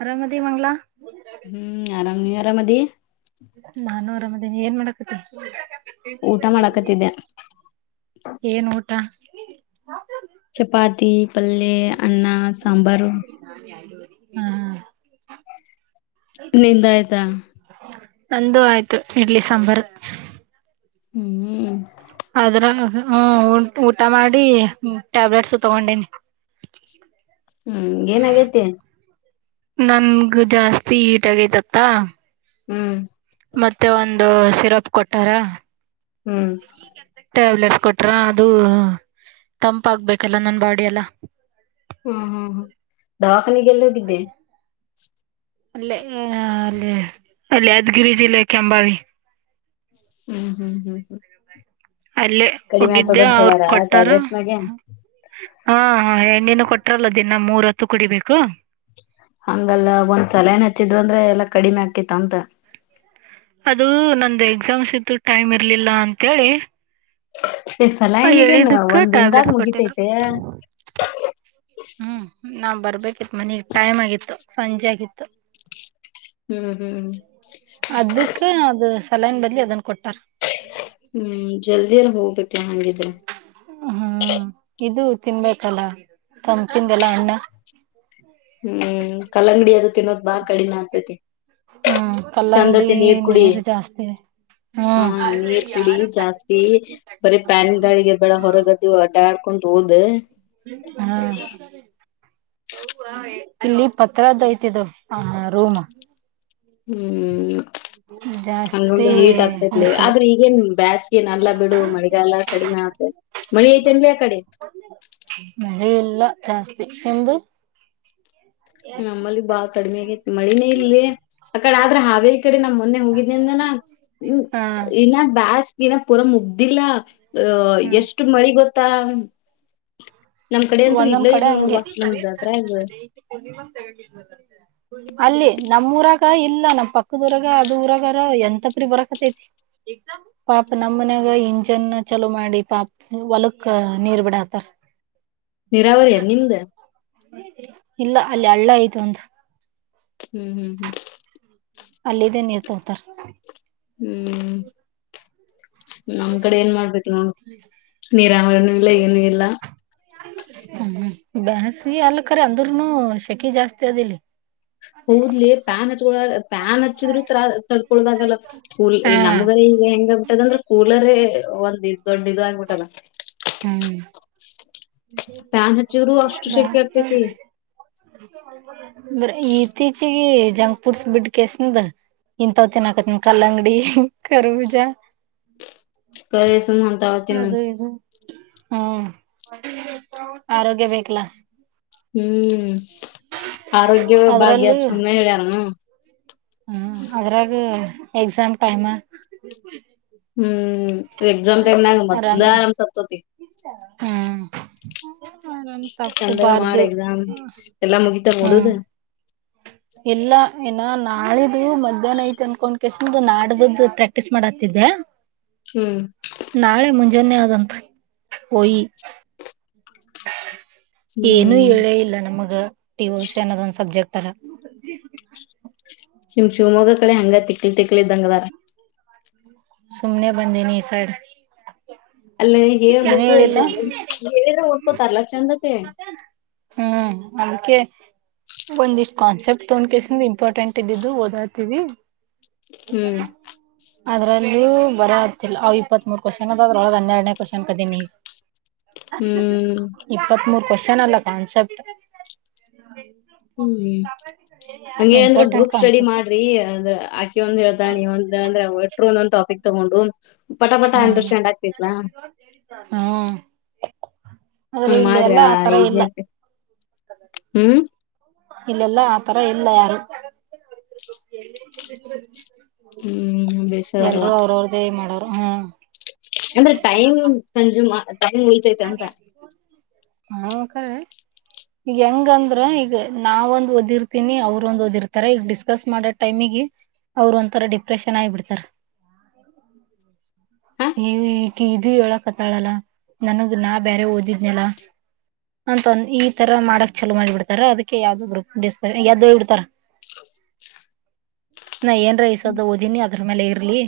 [inaudible] ಅರಾಮದಿ ಮಂಗಲಾ ಹ್ಮ್ ಆರಾಮ ನೀ ಆರಾಮದ ನಾನ ಆರಾಮದೇ ಏನ್ ಮಾಡಾಕತ್ತ ಊಟ ಮಾಡಾಕತ್ತಿದ್ದೆ ಏನ್ ಊಟ ಚಪಾತಿ ಪಲ್ಲಿ ಅನ್ನ ಸಾಂಬಾರು ಹ್ಮ್ ಹ್ಮ್ ನಿಂದ ಆಯ್ತಾ ನಂದು ಆಯ್ತು ಇಡ್ಲಿ ಸಾಂಬಾರ ಹ್ಮ್ ಅದ್ರ ಹ್ಮ ಊಟ ಮಾಡಿ ಟ್ಯಾಬ್ಲೆಟ್ಸ್ ತಗೊಂಡನಿ ಹ್ಮ್ ಏನಾಗೇತಿ ನನ್ಗ ಜಾಸ್ತಿ ಈಟಾಗೈತತ್ತ ಹ್ಮ್ ಮತ್ತೆ ಒಂದು ಸಿರಪ್ ಕೊಟ್ಟಾರ ಹ್ಮ್ ಕೆಂತ [unintelligible] ಟ್ಯಾಬ್ಲೆಟ್ಸ್ ಕೊಟ್ರ ಅದು ತಂಪ ಆಗಬೇಕಲ್ಲ ನನ್ ಬಾಡಿ ಎಲ್ಲ ಹ್ಮ್ ಹ್ಮ್ ಹ್ಮ್ ದಾ ನನಗೆಲ್ಲದಿದ್ದೆ ಅಲ್ಲ ಅಲ್ಲಿ ಅಲ್ಲಿ ಯಾದಗಿರಿ ಜಿಲ್ಲೆಕ್ಕೆ ಕೆಂಬಾವಿ ಹ್ಮ್ ಹ್ಮ್ ಹ್ಮ್ ಹ್ಮ್ ಅಲ್ಲೇ ಕಡಿಮೆ ಹೋಗಿದ್ದೆ ಆಗ್ತದಂತ ಅವ್ರ ಹೇಳ್ಯಾರ್ ಕೊಟ್ಟಾರ ಟ್ಯಾಬ್ಲೇಟ್ಸ್ ಮ್ಯಾಗೆ ಹಾ [unintelligible] ಹಾಂ ಎಣ್ಣಿನು ಕೊಟ್ರಲ್ಲ ದಿ ನ ಮೂರ್ ಹೊತ್ತು ಕುಡಿಬೇಕು ಹಂಗಲ್ಲ ಒಂದ್ ಸಲನೆ ಹಚ್ಚಿದ್ರು ಅಂದ್ರೆ ಎಲ್ಲಾ ಕಡಿಮೆ ಆಗ್ತಿತ್ತ ಅಂತ? ಅದೂ ನಂದ್ ಎಕ್ಸಾಮ್ಸ್ ಇತ್ತು ಟೈಮ್ ಇರ್ಲಿಲ್ಲ ಅಂತೇಳಿ ಈಸಲ ನಿನಿಗೇನು ಹೇಳಿದಕ್ಕೆ ಒಂದ್ ದಿನ್ದಾಗ್ ಟ್ಯಾಬ್ಲೆಟ್ಸ್ ಕೊಟ್ಟಿದ್ರು ಮುಗಿತೈತೆ. ಬೇಕಿತ್ ಮನಿಗ್ ಟೈಮ್ ಆಗಿತ್ತು ಸಂಜೆ ಆ ಗಿತ್ತು. ಹ್ಮ್ ಹ್ಮ್ ಅದುಕ್ಕೆ ಅದು ತಲೆನ್ ಬದ್ಲು ಅದುನ್ ಕೊಟ್ಟಾರ್ ಹ್ಮ್ ಜಲ್ದಿ ಅಲ್ ಹೋಬೇಕ್ ತೆ ಹಂಗಿದ್ ಹ್ಮ್ ಇದು ತಿನ್ಬೇಕಲ್ಲ ತಂದ್ ತಿಂದಿಲ್ಲ ಹಣ್ಣ ಹ್ಮ್ ಕಲ್ಲಂಗಡಿ ಅದು ತಿನ್ನೋದ್ ಬಾ ಕಡಿಮೆ ಆಗ್ತೈತಿ. ಹ್ಮ್ ಚಂದ ಕಲ್ಲಂಗಡಿ ತಿಂದ್ ನೀರ್ ಕುಡಿ ನೀರು ಜಾಸ್ತಿ ಹ್ಮ್ ಹಾಂ ನೀರ್ ಕುಡಿ ಜಾಸ್ತಿ, ಬರೆ ಪ್ಯಾನ್ ಗಾಳಿಗೆ ಇರ್ಬೇಡ ಹೊರಗದು ಅಡ್ಡಾಡ್ ಕುಂತು ಓದ ಹ್ಮ್ ಇಲ್ಲಿ ಪತ್ರದೈತ್ ಇದು ಹಾಂ ರೂಮು ಹ್ಮ್ ಜಾಸ್ತಿ ಹಂಗಂದ್ರ ಹೀಟ್ ಆಗ್ತೈತ್ಲೆ. ಬಿಸಿಲು ಆದ್ರೆ ಈಗೇನ್ ಬ್ಯಾಸ್ಗೆ ಏನ್ ಅಲ್ಲಾ ಬಿಡು ಮಳಿಗಾಲ ಕಡಿಮೆ ಆತೈತ್. ಮಳಿ ಐತೇನ್ರಿ ಆಕಡೆ? ಏ ಇಲ್ಲ ಜಾಸ್ತಿ ನಿಮ್ದು? ನಮ್ಮಲ್ಲಿ ಬಾಳ್ ಕಡಿಮಿ ಆಗೈತಿ ಮಳಿನೇ ಇಲ್ಲಿ ಆಕಡೆ ಆದ್ರ ಹಾಗ್ ತಿಳಿ ನಮ್ ಮೊನ್ನೆ ಹೋಗಿದ್ನಿ ಅಂದ್ನಲ್ಲ ಹ್ಮ್ ಹಾ ಇನ್ನ ಬ್ಯಾಸ್ ಇನ್ನ ಪುಲ್ ಮುಗ್ದಿಲ್ಲ ಅ ಹ್ಮ್ ಎಷ್ಟು ಮಳಿ ಬತ್ ತ್ತಾ ಒಂದೊಂದ್ ಕಡೆ ಹಂಗೆ. ನಮ್ದ ಅದ್ರಾಗ ಅಲ್ಲಿ ನಮ್ ಊರಾಗ ಇಲ್ಲ ನಮ್ ಪಕ್ಕದ್ ಊರಾಗೆ ಅದು ಊರಾಗರ ಎಂತಪ್ರಿ ಬರಕತೈತಿ ಪಾಪ ನಮ್ಮ್ ಮನ್ಯಾಗ ಇಂಜನ್ ಚಲೋ ಮಾಡಿ ಪಾಪ್ ಹೊಲುಕ್ಕ ನೀರ್ ಬಿಡಾತಾರ ನಿರಾವರಿ ಏನ್ ನಿಮ್ದ? ಇಲ್ಲ ಅಲ್ಲಿ ಹಳ್ಳ ಐತ್ ಒಂದು. ಹ್ಮ್ ಹ್ಮ್ ಹ್ಮ್ ಅಲ್ಲಿದೇ ನೀರ್ ತರ್ತಾರ್. ಹ್ಮ್ ನಮ್ ಕಡೆ ಏನ್ ಮಾಡ್ಬೇಕು ನೋಡ್ ನೀರಾವರಿನೂ ಇಲ್ಲ ಏನು ಇಲ್ಲ. ಹ್ಮ್ ಬ್ಯಾಸ್ಗಿ ಅಲ್ ಕರೆ ಅಂದುರ್ನು ಶೆಕೆ ಜಾಸ್ತಿ ಅದಿಲ್ಲಿ. ಹೌದ್ ಲೆ ಪ್ಯಾನ್ ಹಚ್ಗೊಳೋ [unintelligible] ಪ್ಯಾನ್ ಹಚ್ಚಿದ್ರು ತರಾ ತಡ್ಕೊಳುಕ್ಕಾಗಲ್ಲ [unintelligible] ಏ ಹಾ ನಮ್ಗು ನಿಮ್ಗೂ ಹೆಂಗೊ ಯದಂದ್ರೆ ಕೂಲರೇ ಒಂದ್ ದೊಡ್ಡ ಇ ಆಗ್ಬಿಟ್ಟಲ್ಲ ಹ್ಮ್ ಹ ಬನ್ ಹಚ್ಚುರು ಅಷ್ಟ ಶಿಕ್ಷಾರ್ತತಿ ಬ್ರ ಇತ್ತೀಚಗ ಜಂಕ್ ಫುಡ್ಸ್ ಬಿಡ್ ಕಸನದ ಇಥವತನ್ ಆಕತ್ತನ್ ಕಲ್ಲಂಗಡಿ ಕರ್ಬೀಜ ಕಸು ನಮಂತಾವತಿನ್ನು ಹ್ಮ್ ಆರೋಗ್ಯ ಬೇಕಲ್ಲಾ ಹ್ಮ್ ಆರೋಗ್ಯ ಭಾಗ್ಯ ಸನ್ನ ಹೇಳ್ಯನು ಹ್ಮ ಅದ್ರಾಗ ಎಕ್ಸಾಮ್ ಟೈಮ್ ಹ್ಮ್ ಎಕ್ಸಾಮ ೈಮ ನಾಗ ಮದಲು ಆರಾಮ್ ಆರಾಮ ಸತತಿ ಹ್ಮ್ ಆರಾಮ್ ಸಂದಕ ಮಾಡಡು ತಪ್ಪಬಾರ್ದು ಎಕ್ಸಾಮ ಎಲ್ಲಾ ಮುಗಿತ ಹದದು ಎಲ್ಲ ಏನ ನಾಳಿದ್ದು ಮಧ್ಯಾಹ್ನ ಐತ್ ಅನ್ಕೊಂಡ್ ಕಸ್ದ ನಾಡ್ದ್ದ ಪ್ರಾಕ್ಟೀಸ್ ಮಾಡತಿದ್ದೆ ಹ್ಮ್ ನಾಳೆ ಮುೆ ಜನ್ಯ ಆದದಂ ಹಯಿ ಏನುೂ ಹ್ಮ್ ಹೇಳೇ ಇಲ್ಲ ನಮಗ ಟಿಒ ಸಿ ಅನ್ನೋದ ಒಂದ್ ಸಬ್ಜೆಕ್ಟ್ ತರ ಶಿಮ್ ಶಿವಮೊಗ್ಗ ಕಡೆ ಹಂಗ ತಿಕ್ಲಿ ತಿಕ್ಳ ಇದ್ದಂಗದಾರ ಸುಮನೆ ಬಂದ ನೀ ಈ ಸೈಡ್ ಅಲ್ಲೇ ಏನು ಹೇಳ್ಬೇಕು ಹೇಳಿಲ್ಲ ಎಕ್ಸಾಮ್ ಹೇಳಿದ್ರೆ ಒದಕೋತಾರಲ್ಲ ಚೆಂದತೆ ಹ್ಮ್ ಅಮಕ ಒಂದಿಷ್ಟ್ ಕಾನ್ಸೆಪ್ಟ್ ತೊೊಂಡ ಕಸನ್ ಇಂಪಾರ್ಟೆಂಟ್ ಇದ್ದಿದ್ದು ಓದಾತವಿ ಹ್ಮ್ ಅದ್ರಲ್ಲಿೂ ಬರ ಆತ್ತಲ್ಲ ಅ ಅವವು ಇಪ್ಪತ್ ಮೂರ್ ಕ್ವಶ್ನ್ ಅದ ಅದ್ರೊಳಗ್ ಹನ್ನೆರಡನೇ ಕಷಂ ಕದ ನೀ ಹ್ಮ್ ಇಪ್ಪತ್ತ್ಮೂರು ಕೊ ೆ ನಲ್ಲ ಕಾನ್ಸೆಪ್ಟ್ ಹ್ಮ್ ಹಂಗಗೆ ಅಂದ್ರ ಇಂಪಾರ್ಟೆಂಟ್ ಗ್ರೂಪ್ ಸ್ಟಡಿ ಕಾನ್ಸೆಪ್ಟ್ ಮಾಡ್ರಿ ಅಂದ್ರ ಆಕೆ ಒಂದ್ ಹೇಳ್ತಾನ ನೀ ಒಂದ ಅಂದ್ರ ಎಟ್ಟರು ಒಂದೊಂದ್ ಟಾಪಿಕ್ ತಗೊಂಡು ಪಟ ಪಟ ಹ್ಮ್ ಆಗ್ತೇತ್ಲಾ ಹ್ಮ ಹ್ಮ ಮಾಡ್ರಿ ಇದ ಇಲ್ಲ ಹ್ಮ್ ಇಲ್ಲೆಲ್ಲ ಆತರ ಇಲ್ಲ ಯಾರು ಹ್ಮ್ ಬೇಷರವ್ವಾ ಎಲ್ರುೂ ಅವ್ರ ಅವ್ರ್ದೇ ಮಾಡ ಹ್ಮ್ ಅಂದ್ರೆ ಟೈಮ್ ಕಂಜ್ಯೂಮ್ ಟೈಮ್ ಉಯತೈತೆ ಅಂತ ಹ್ಮ್ ಹೆಂಗಂದ್ರ ಈಗ ನಾವೊಂದ್ ಓದಿರ್ತೀನಿ ಅವ್ರೊಂದ್ ಓದಿರ್ತಾರ ಈಗ ಡಿಸ್ಕಸ್ ಮಾಡೋ ಟೈಮಗ ಅವ್ರ ಒಂಂತರ ಡಿಪ್ರೆಷನ್ ಆಗಿ ಬಿಡ್ತಾರ ಹಾ ಈ ಈ ಇದು ಹೇಳಕ್ತ್ತಾಳಲ್ಲ ನನಗ್ ನಾ ಬೇರೆ ಓದಿದ್ನಲ್ಲ ಅಂತ ಒಂದ ಈ ತರ ಮಾಡಕ್ ಚಲೋ ಮಾಡಿ ಬಿಡ್ತಾರ ಅದಕ್ಕೆ ಯಾವ್ದ ಗ್ರೂಪ್ ಡಿಸ್ಕ ಯ್ದ ಬಿಡ್ತಾರ ನಾ ಏನ್ರ ಇಸದು ಓದಿನಿ ಅದ್ರ ಮೇಲೆ ಇರ್ಲಿ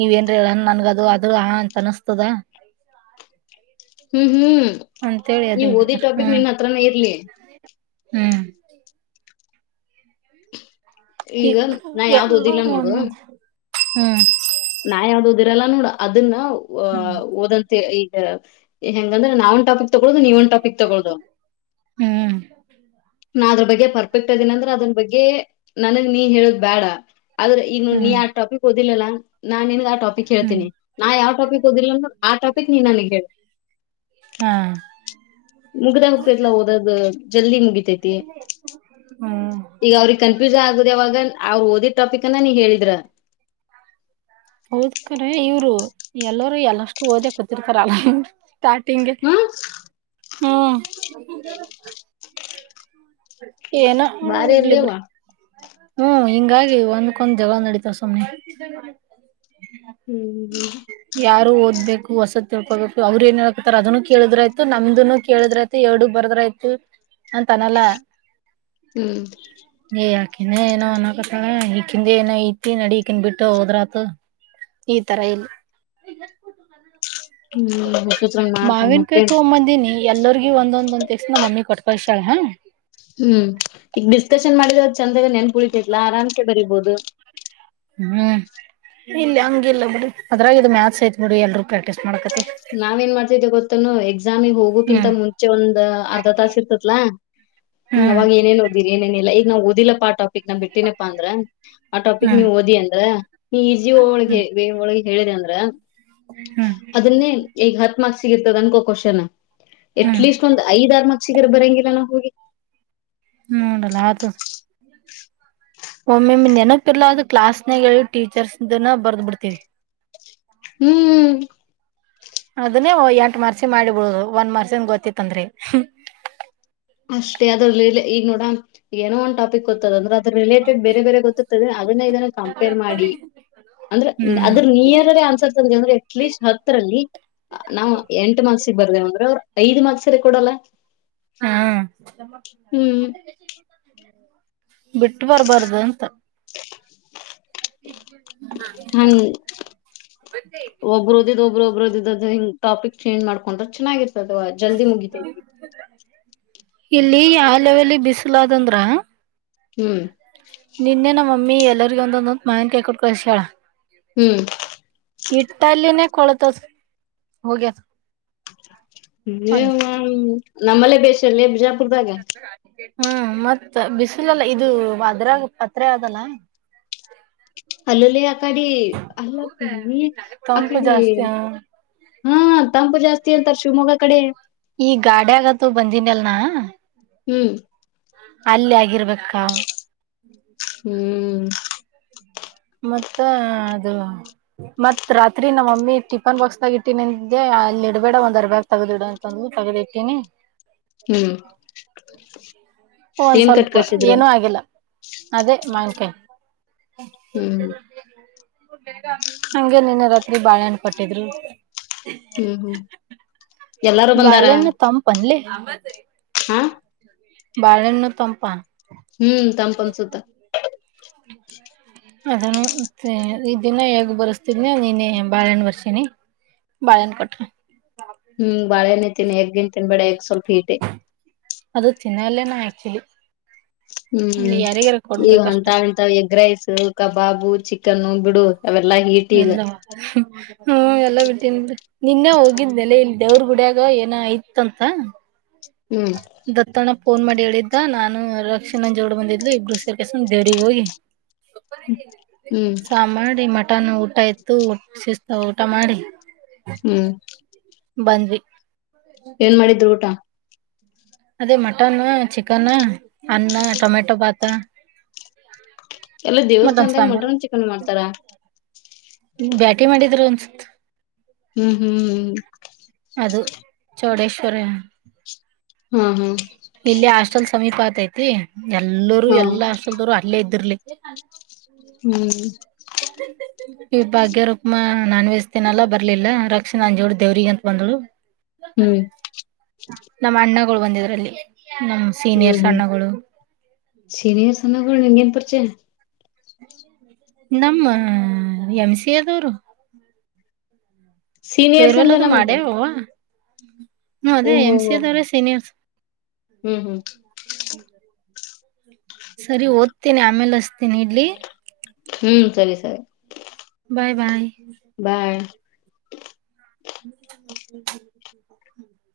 ನೀವ ಏನ್ರ ನನ್ಗ ಅದು ಇದು ಆ ಅಂತ ಅನಸ್ತದ ಹ್ಮ್ ಹ್ಮ್ ಅಂತೇಳಿ ಎದ್ದ್ ನೀವ ಓದಿ ಹೋಗ್ಬಿಡ್ತಾರ ಟಾಪಿಕ್ ಹ್ಮ್ ನಿನ್ ಹತ್ರಾನ ಇರ್ಲಿ ಹ್ಮ್ ಈ ಈಗ ನಾ ಯಾವ್ದ್ ಓದಿಲ್ಲ ಎಲ್ಲಾರು ನೋಡು ಒಂದೊಂದ್ ಹ್ಮ್ ನಾ ಯಾವ್ದ್ ಓದಿರಲ್ಲ ನೋಡ ಅದನ್ನ ಆ ಹ್ಮ್ ಓದಂತೆ ಈ ಹೆಂಗಂದ್ರೆ ನಾವ ಒನ್ ಟಾಪಕ್ ತಗೊದು ನೀವ ಒಂದು ಟಾಪಿಕ್ ತೊಗೊಳ್ಳದು ಹ್ಮ್ ನಾ ಅದ್ರ ಬಗ್ಗೆ ಪರ್ಫೆಕ್ಟ್ ಅದೀನ ಅಂದ್ರೆ ಅದ್ರ ಬಗ್ಗೆ ನನಗ್ ನೀ ಹೇಳೋದ ಬೇಡ ಆದ್ರೆ ಇನ್ನು ನೀ ಹ್ಮ್ ಆ ಟಾಪಿಕ್ ಇಲ್ಲಾ ನಾನ್ ನಿನ್ ಆ ಟಾಪಿಕ್ ಹ್ಮ್ ಹೇಳ್ತೀನಿ ನಾ ಯಾವ್ ಟಾಪಿಕ್ ಓದಿಲ್ಲ ಆ ಟಾಪಿಕ್ ನೀನ್ ನನಗ್ ಹೇಳ ಹಾ ಮುಗ್ದ ಹೋಗ್ತತ್ಲಾ ಓದ ಜಲ್ದಿ ಮು ಹ್ಮ್ ಈಗ ಅವ್ರಿಗೆ ಕನ್ಫ್ಯೂಸನ್ ಆಗುದ ಯಾವಾಗ ಅವರು ಓದಿ ಟಾಪಿಕ್ ಅನ್ನ ನೀ ಹೇಳಿದ್ರ ಎಲ್ಲರುೂ ಎಲ್ಲಷ್ಟು ಓದೆ ಕೂತ್ತತಿರ್ತಾರ ಅಲ್ಲ ಸ್ಟಾರ್ಟಿಂಗ್ಗೆ ಹಾ ಹ್ಮ ಹ್ಮ ಏನ ಬಾರಿ ಇರಲಿ ಬಿಡು ಅಲ್ಲೇವಾ. ಹ್ಮ್ ಹಿಂಗಾಗಿ ಒಂದ್ಕ್ಕೊಂದ್ ಜಗಳ ನಡೀತಾವ ಸುಮ್ಮ್ನೆ ಹ್ಮ್ ಭಾರಿ ಅಲ್ರಿ ಯಾರು ಓದ್ಬೇಕು ಹೊಸದ ತಿಳ್ಕೋಬೇಕು ಅವ್ರ ಏನ್ ಹ ಹೇಳಕತಾರ ಅದನ್ನು ಕೇಳಿದ್ರ ಆಯ್ತು ನಮ್ದನು ಕೇಳಿದ್ರ ಆಯ್ತು ಎರಡುಗ್ ಬರ್ದ್ರ ಆಯ್ತ ಅಂತ ಅನಲ್ಲ ಹ್ಮ್ ಈಕ ಏನೋ ಅನ್ಕತ ಈಕಿಂದ ಏನ ಐತಿ ನಡಿ ಈಕಿಂದ್ ಬಿಟ್ಟು ಹೋದ್ರತ ಈ ತರ ಇಲ್ಲಿ ಹುಚ್ಚುರಂಗ್ ಮಾಡ್ತ ಮತ್ತೆ ಎನ್ನೂರು [unintelligible] ಒಂದೊಂದ್ಸ ನಮ್ಮಿ ಕೊಟ್ಕ [unintelligible] ತರ ಹಾ ಹ್ಮ್ ಈಗ ಡಿಸ್ಕಷನ್ ಮಾಡಿದ ಚಂದಗನ್ ನೆನಪ್ ಉಳಿತೆತ್ತಲ್ಲ ಆರಾಮಕೆ ಬರಿಬೋದು. ಹ್ಮ್ ಇಲ್ಲಿ ಹಂಗ ಇಲ್ಲ ಬಿಡು ಅದ್ರಾಗ ಇದು ಮ್ಯಾಥಸ್ ಐತ್ ಬಿಡಿ ಎಲ್ರೂ ಪ್ರಾಕ್ಟೀಸ್ ಮಾಡಕತಿ ನಾವ ಏನ್ ಮಾಡ್ತಿದ್ದೆ ಗೊತ್ತ [inaudible] ಎಕ್ಸಾಮ್ ಹೋಗುಕ್ಕಿಂತ ಹ್ಮ್ ಮುಂಚೆ ಒಂದ್ ಅರ್ಧ ತಾಸ ಇರ್ತತ್ಲಾ ಹ್ಮ್ ಅವಾಗ ಏನೇನ್ ಏನೇನಿಲ್ಲ ಈಗ ನಾ ಓದಿಲ್ಲ ಪಾಟ ಆ ಟಪಿಕ್ ನಾ ಬಿಟ್ಟನಪ್ಪ ಅಂದ್ರೆ ಆಟಾಪಿಕ್ ನೀ ಹ್ಮ್ ಓದಿ ಅಂದ್ರ ನಿಜಿ ಹೊಳಗೆ ವೆ ಒಳಗೆ ಹೇಳಿದೆ ಅಂದ್ರ ಹ್ಮ್ ಹ್ಮ್ ಅದನ್ನೇ ಈಗ ಹತ್ತ ಮಾರ್ಕ್ಸ್ ತೀರ್ತರಂಗ ಕ್ವೆಶ್ಚನ್ ಹ್ಮ್ ಎಟ್ಲೀಸ್ಟ್ ಒಂದ್ ಐದಆರ ಮಾಕ್ಸಿಗರ ಬರಂಗಿಲ ಬೆನ ಹೋಗಿ ಹ್ಮ್ಟಲ್ಲಾ ಆತ ಒಮ್ಮೊಮ್ಮೆ ನೆನಪಿರ್ಲ ಅ ಕ್ಲಾಸ್ನಾಗ ಟೀಚರ್ಸ್ ದನ ಬರ್ದ ಬಿಡ್ತೀವಿ ಹ್ಮ್್ಮ ಅದನ್ನೇ ಎಂಟು ಮರ್ಸಿದ ಮಾಡಿಬಡುದು ಒಂದ್ ಮರ್ಸಿನ್ ಗೊತ್ತತ್ತಂದ್ರರಿ ಅಷ್ಟೇ ಅದರ ಲೀಲೆ ಈಗ ನೋಡ ಏನೋ ಉಂಟಪ್ಪ ಗೊತ್ತ ಇಟಕೊಂತರ ಅಂದ್ರೆ ಅದ್ರ ರಿಲೇಟೆಡ್ ಬೇರೆ ಬೇರೆ ಗೊತ್ತ ಇರತ್ತವಲ ಅದನ್ನೇ ಇದನ್ನ ಕಂಪೇರ್ ಮಾಡಿ ಅಂದ್ರೆ ಹ್ಮ್ ಅದ್ರ ನಿಯರ್ ಆನ್ಸರ್ ತಂದ ಅಂದ್ರೆ ಅಟ್ಲೀಸ್ಟ್ ಹತ್ತರಲ್ಲಿ ನಾವ ಎಂಟ ಮಾಕ್ಸಿಗೆ ಬರ್ದೇವ ಅಂದ್ರೆ ಐದು ಮಾರ್ಕ್ಸ್ ಕೊಡಲ್ಲ ಹಾ ಹ್ಮ್ ಬಿಟ್ಟ ಬರ್ಬಾರ್ದು ಅಂತ [inaudible] ಹು ಒಬ್ಬರು ಓದಿದ್ದ ಒಬರು ಒಬರುದ ಹ ಟಾಪಿಕ್ ಚೇಂಜ್ ಮಾಡ್ಕೊಂಡ್ರೆ ಚೆನ್ನಾಗಿರ್ತದ ಜಲ್ದಿ ಮುಗಿತೈತಿ ಇಲ್ಲಿ ಯಾವ ಲೆವೆಲಿ ಬಿಸಲ ಅದಂದ್ರ ಹ್ಮ್ ಮಮ್ಮಿ ಎಲ್ಲರಿಗ ಒಂದೊ ಮಾವಿನಕಾಯಿ ಕೊಟ್ಟು ಕಳಸ್ಯಾಳ ಹ್ಮ್ ಇಟ್ಟಲ್ಲಿನೇ ಕೊಳತದ ಹೋಗ್ಯದ ಹ ಒಂದ್ ನಮ್ಮಲ್ಲೇ ಬೇಸಲ್ಲೇಜ ಅರ್ಧ ಹಾಲ್ ಟಿಕೆಟ್ ಹ್ಮ್ ಮತ್ತೆ ಬಿಸಿಲೆಲ್ಲ ಇದು ಅದ್ರಾಗ ಪತ್ರೆ ಅದಲ್ಲ ಅಲ್ಲಲ್ಲಿಯ ಅಡೆ ಅಲ್ಲಾಪಿ ತಂಪು ಅಕ್ಕಡೆ ಜಾಸ್ತಿ ಹ ತಂಪು ಜಾಸ್ತಿ ಅಂತಾರೆ ಶಿವಮೊಗ್ಗ ಕಡೆ ಬಂದನ್ ಅಲ್ನಾ ಹ್ಮ್ ಅಲ್ಲಿ ಆಗಿರ್ಬೇಕಾ ಹ್ಮ ಮತ್ತೆ ಅದು ಮತ್ ರಾತ್ರಿ ನಮ್ಮ್ ಮಮ್ಮಿ ಟಿಫನ್ ಬಾಕ್ಸ್ದಾಗ ಇಟ್ಟೀಅಲ್ಲಿ ಇಡ್ಬೇಡ ಒಂದ್ರ್ಬ್ಯಾಗ ತಗ್ದಿಡ ಅಂತಂದ ತಗ್ದಿ ಇಟ್ಟೀಿನಿ ಹ್ಮ್ ಒಂದ್ ಏನ್ ಕಟ್ ಸ್ವಲ್ಪ ಕಳ್ಸಿದ್ರ ಏನೂ ಆಗಿಲ್ಲ ಅದೇ ಮಂಕೆ ಹ್ಮ್್ಮ ಹಗೆ ನಿನ್ನೆ ರಾತ್ರಿ ಬಾಳೆಹಣಪಟ್ಟಿದ್ರು ಹ್ಮ್ ಹ್ಮ್ ಎಲ್ಲಾರು ಬಂದಾರ ಮತ್ರಿ ಹಾ ಬಾರನ್ನು ತಂಪಾ ಹ್ಮ್ ತಂಪ ಅನ್ಸುತ್ತ ಅದನ್ನು ಮತ್ತೆ ಈ ದಿನ ಹೇಗ್ ಬರ್ಸ್ತಿದನಿ ನೀನೇ ಬಾಳೆಣ್ಣ ಬರ್ಸನಿ ಬಾಳೆಹ್ಣ ಕೊಟ್ರ ಓ ಬಾಳೆಹಣ್ಣು ತಿನ್ನು ಎದ್ದು ತಿನ್ಬೇಡ ಸ್ವಲ್ಪಟೆ ಅದು ತಿನ್ನಲ್ಲೇನ ಆಕ್ಚುಲಿ ಇಲ್ಲಿ ಹ್ಮ್ ಯಾರಿಗಾರ ಈಗ ಕೊಡ್ಬೇಕಷ್ಟ ಅಂತ ಎಂತ ಎಗ್ ರೈಸ್ ಕಬಾಬು ಚಿಕನ್ನು ಬಿಡು ಅವೆಲ್ಲಾ ಹೀಟ್ ಇಿದ ಎಲ್ಲವ ಹ್ಮ್ ಎಲ್ಲ ಬಿಟ್ಟೀನ್ಿ ನಿನ್ನೆ ಹೋಗಿದ್್ಮೇಲೆ ಇಲ್ ದೇವ್ರ ಗುಡಿಯಾಗ ಏನ ಆಯತ್ಂತ ಹ್ಮ್ ದತ್ತಣ ಫೋನ್ ಮಾಡಿ ಹೇಳಿದ್ದ ನಾನು ರಕ್ಷಿಣ ಜಗಗಳು ಬಂದಿದ್ು ಇಬ್ಬರು ಸೇರ್ಕಸ ದೇವ್ರಿಗೆ ಹೋಗಿ ್ಮ ಹ್ಮ್ ಊಟಾನ ಊಟ ಇತ್ತು ಊ ಶಿಸ್ತ ಊಟ ಮಾಡಿ ಹ್ಮ್ ಬಂದ್ವಿ ಏನ್ ಮಾಡಿದ್ರು ಊಟ ಅದೇ ಮಟನ್ ಚಿಕನ್ ಅನ್ನ ಟೊಮೆಟೊ ಪಾತ ಎಲ್ಲಾ ದೇವಸ್ಥಾನದಾಗ ಮಟನ್ನು ಚಿಕನ್ ಮಾಡ್ತಾರ ಬ್ಯಾಟಿ ಮಾಡಿದ್ರು ಅನ್ಸುತ್ತೆ ಹ್ಮ್ ಹ್ಮ್ ಹ್ಮ್ ಅದು ಚೋಡೇಶ್ವರಯ ಹ್ಮ್ ಹ್ಮ್ ಇಲ್ಲಿ ಆ ಹಾಸ್ಟೆಲ್ ಸಮೀಪ ಆಗತೈತಿ ಎಲ್ಲರೂ ಹಾ ಎಲ್ಲ ಹಾಷ್ಟೋಲ್ದಾರು ಅಲ್ಲೇ ಇದ್ದಿರ್ಲಿ ಂಡ [inaudible] ಹ್ಮ್ [unintelligible] [inaudible] ಈ ಭಾಗ್ಯಾರರುಕ್ಮಾ ನಾನ್ ವೆಜ್ ತಿನ್ನಲ್ಲ ಬರ್ಲಿಲ್ಲ ರಕ್ಷಿ ನನ್ ಜೋಡಿ ದೇವ್ರಿಗೆ ಅಂತ ಬಂದ್ಳು ಹ್ಮ್ ನಮ್ಮ ಅಣ್ಣಗಳು ಬಂದಿದ್ರಲ್ಲಿ ನಮ್ ಹ್ಮ್ ಸೀನಿಯರ್ಸ್ ಹ್ಮ್ ಅಣ್ಣಗಳು ಸೀನಿಯರ್ಸ್ ಅಣ್ಣಗಳು ನಿಂಗ್ ಪರಿಚಯ ನಮ್ಮ ಎಂ ಸಿ ಯದವರು ಸೀನಿಯರ್ಸ ಅಂದಿ ಅಲಾ ಮತ್ತ್ [inaudible] [unintelligible] ಹ ಅದೇ ಎಂ ಸಿ ಯಾದವ್ರ ಸೀನಿಯರ್ ಹ್ಮ್ ಹ್ಮ್ [inaudible] [unintelligible] ಸರಿ ಓದ್ತೇನಿ ಆಮೇಲೆ ಹಚ್ತೇನಿ ಇಡ್ಲಿ ಹ್ಮ್ ಸರಿ ಸರಿ ಬಾಯ್ ಬಾಯ್ ಬಾಯ್ [unintelligible]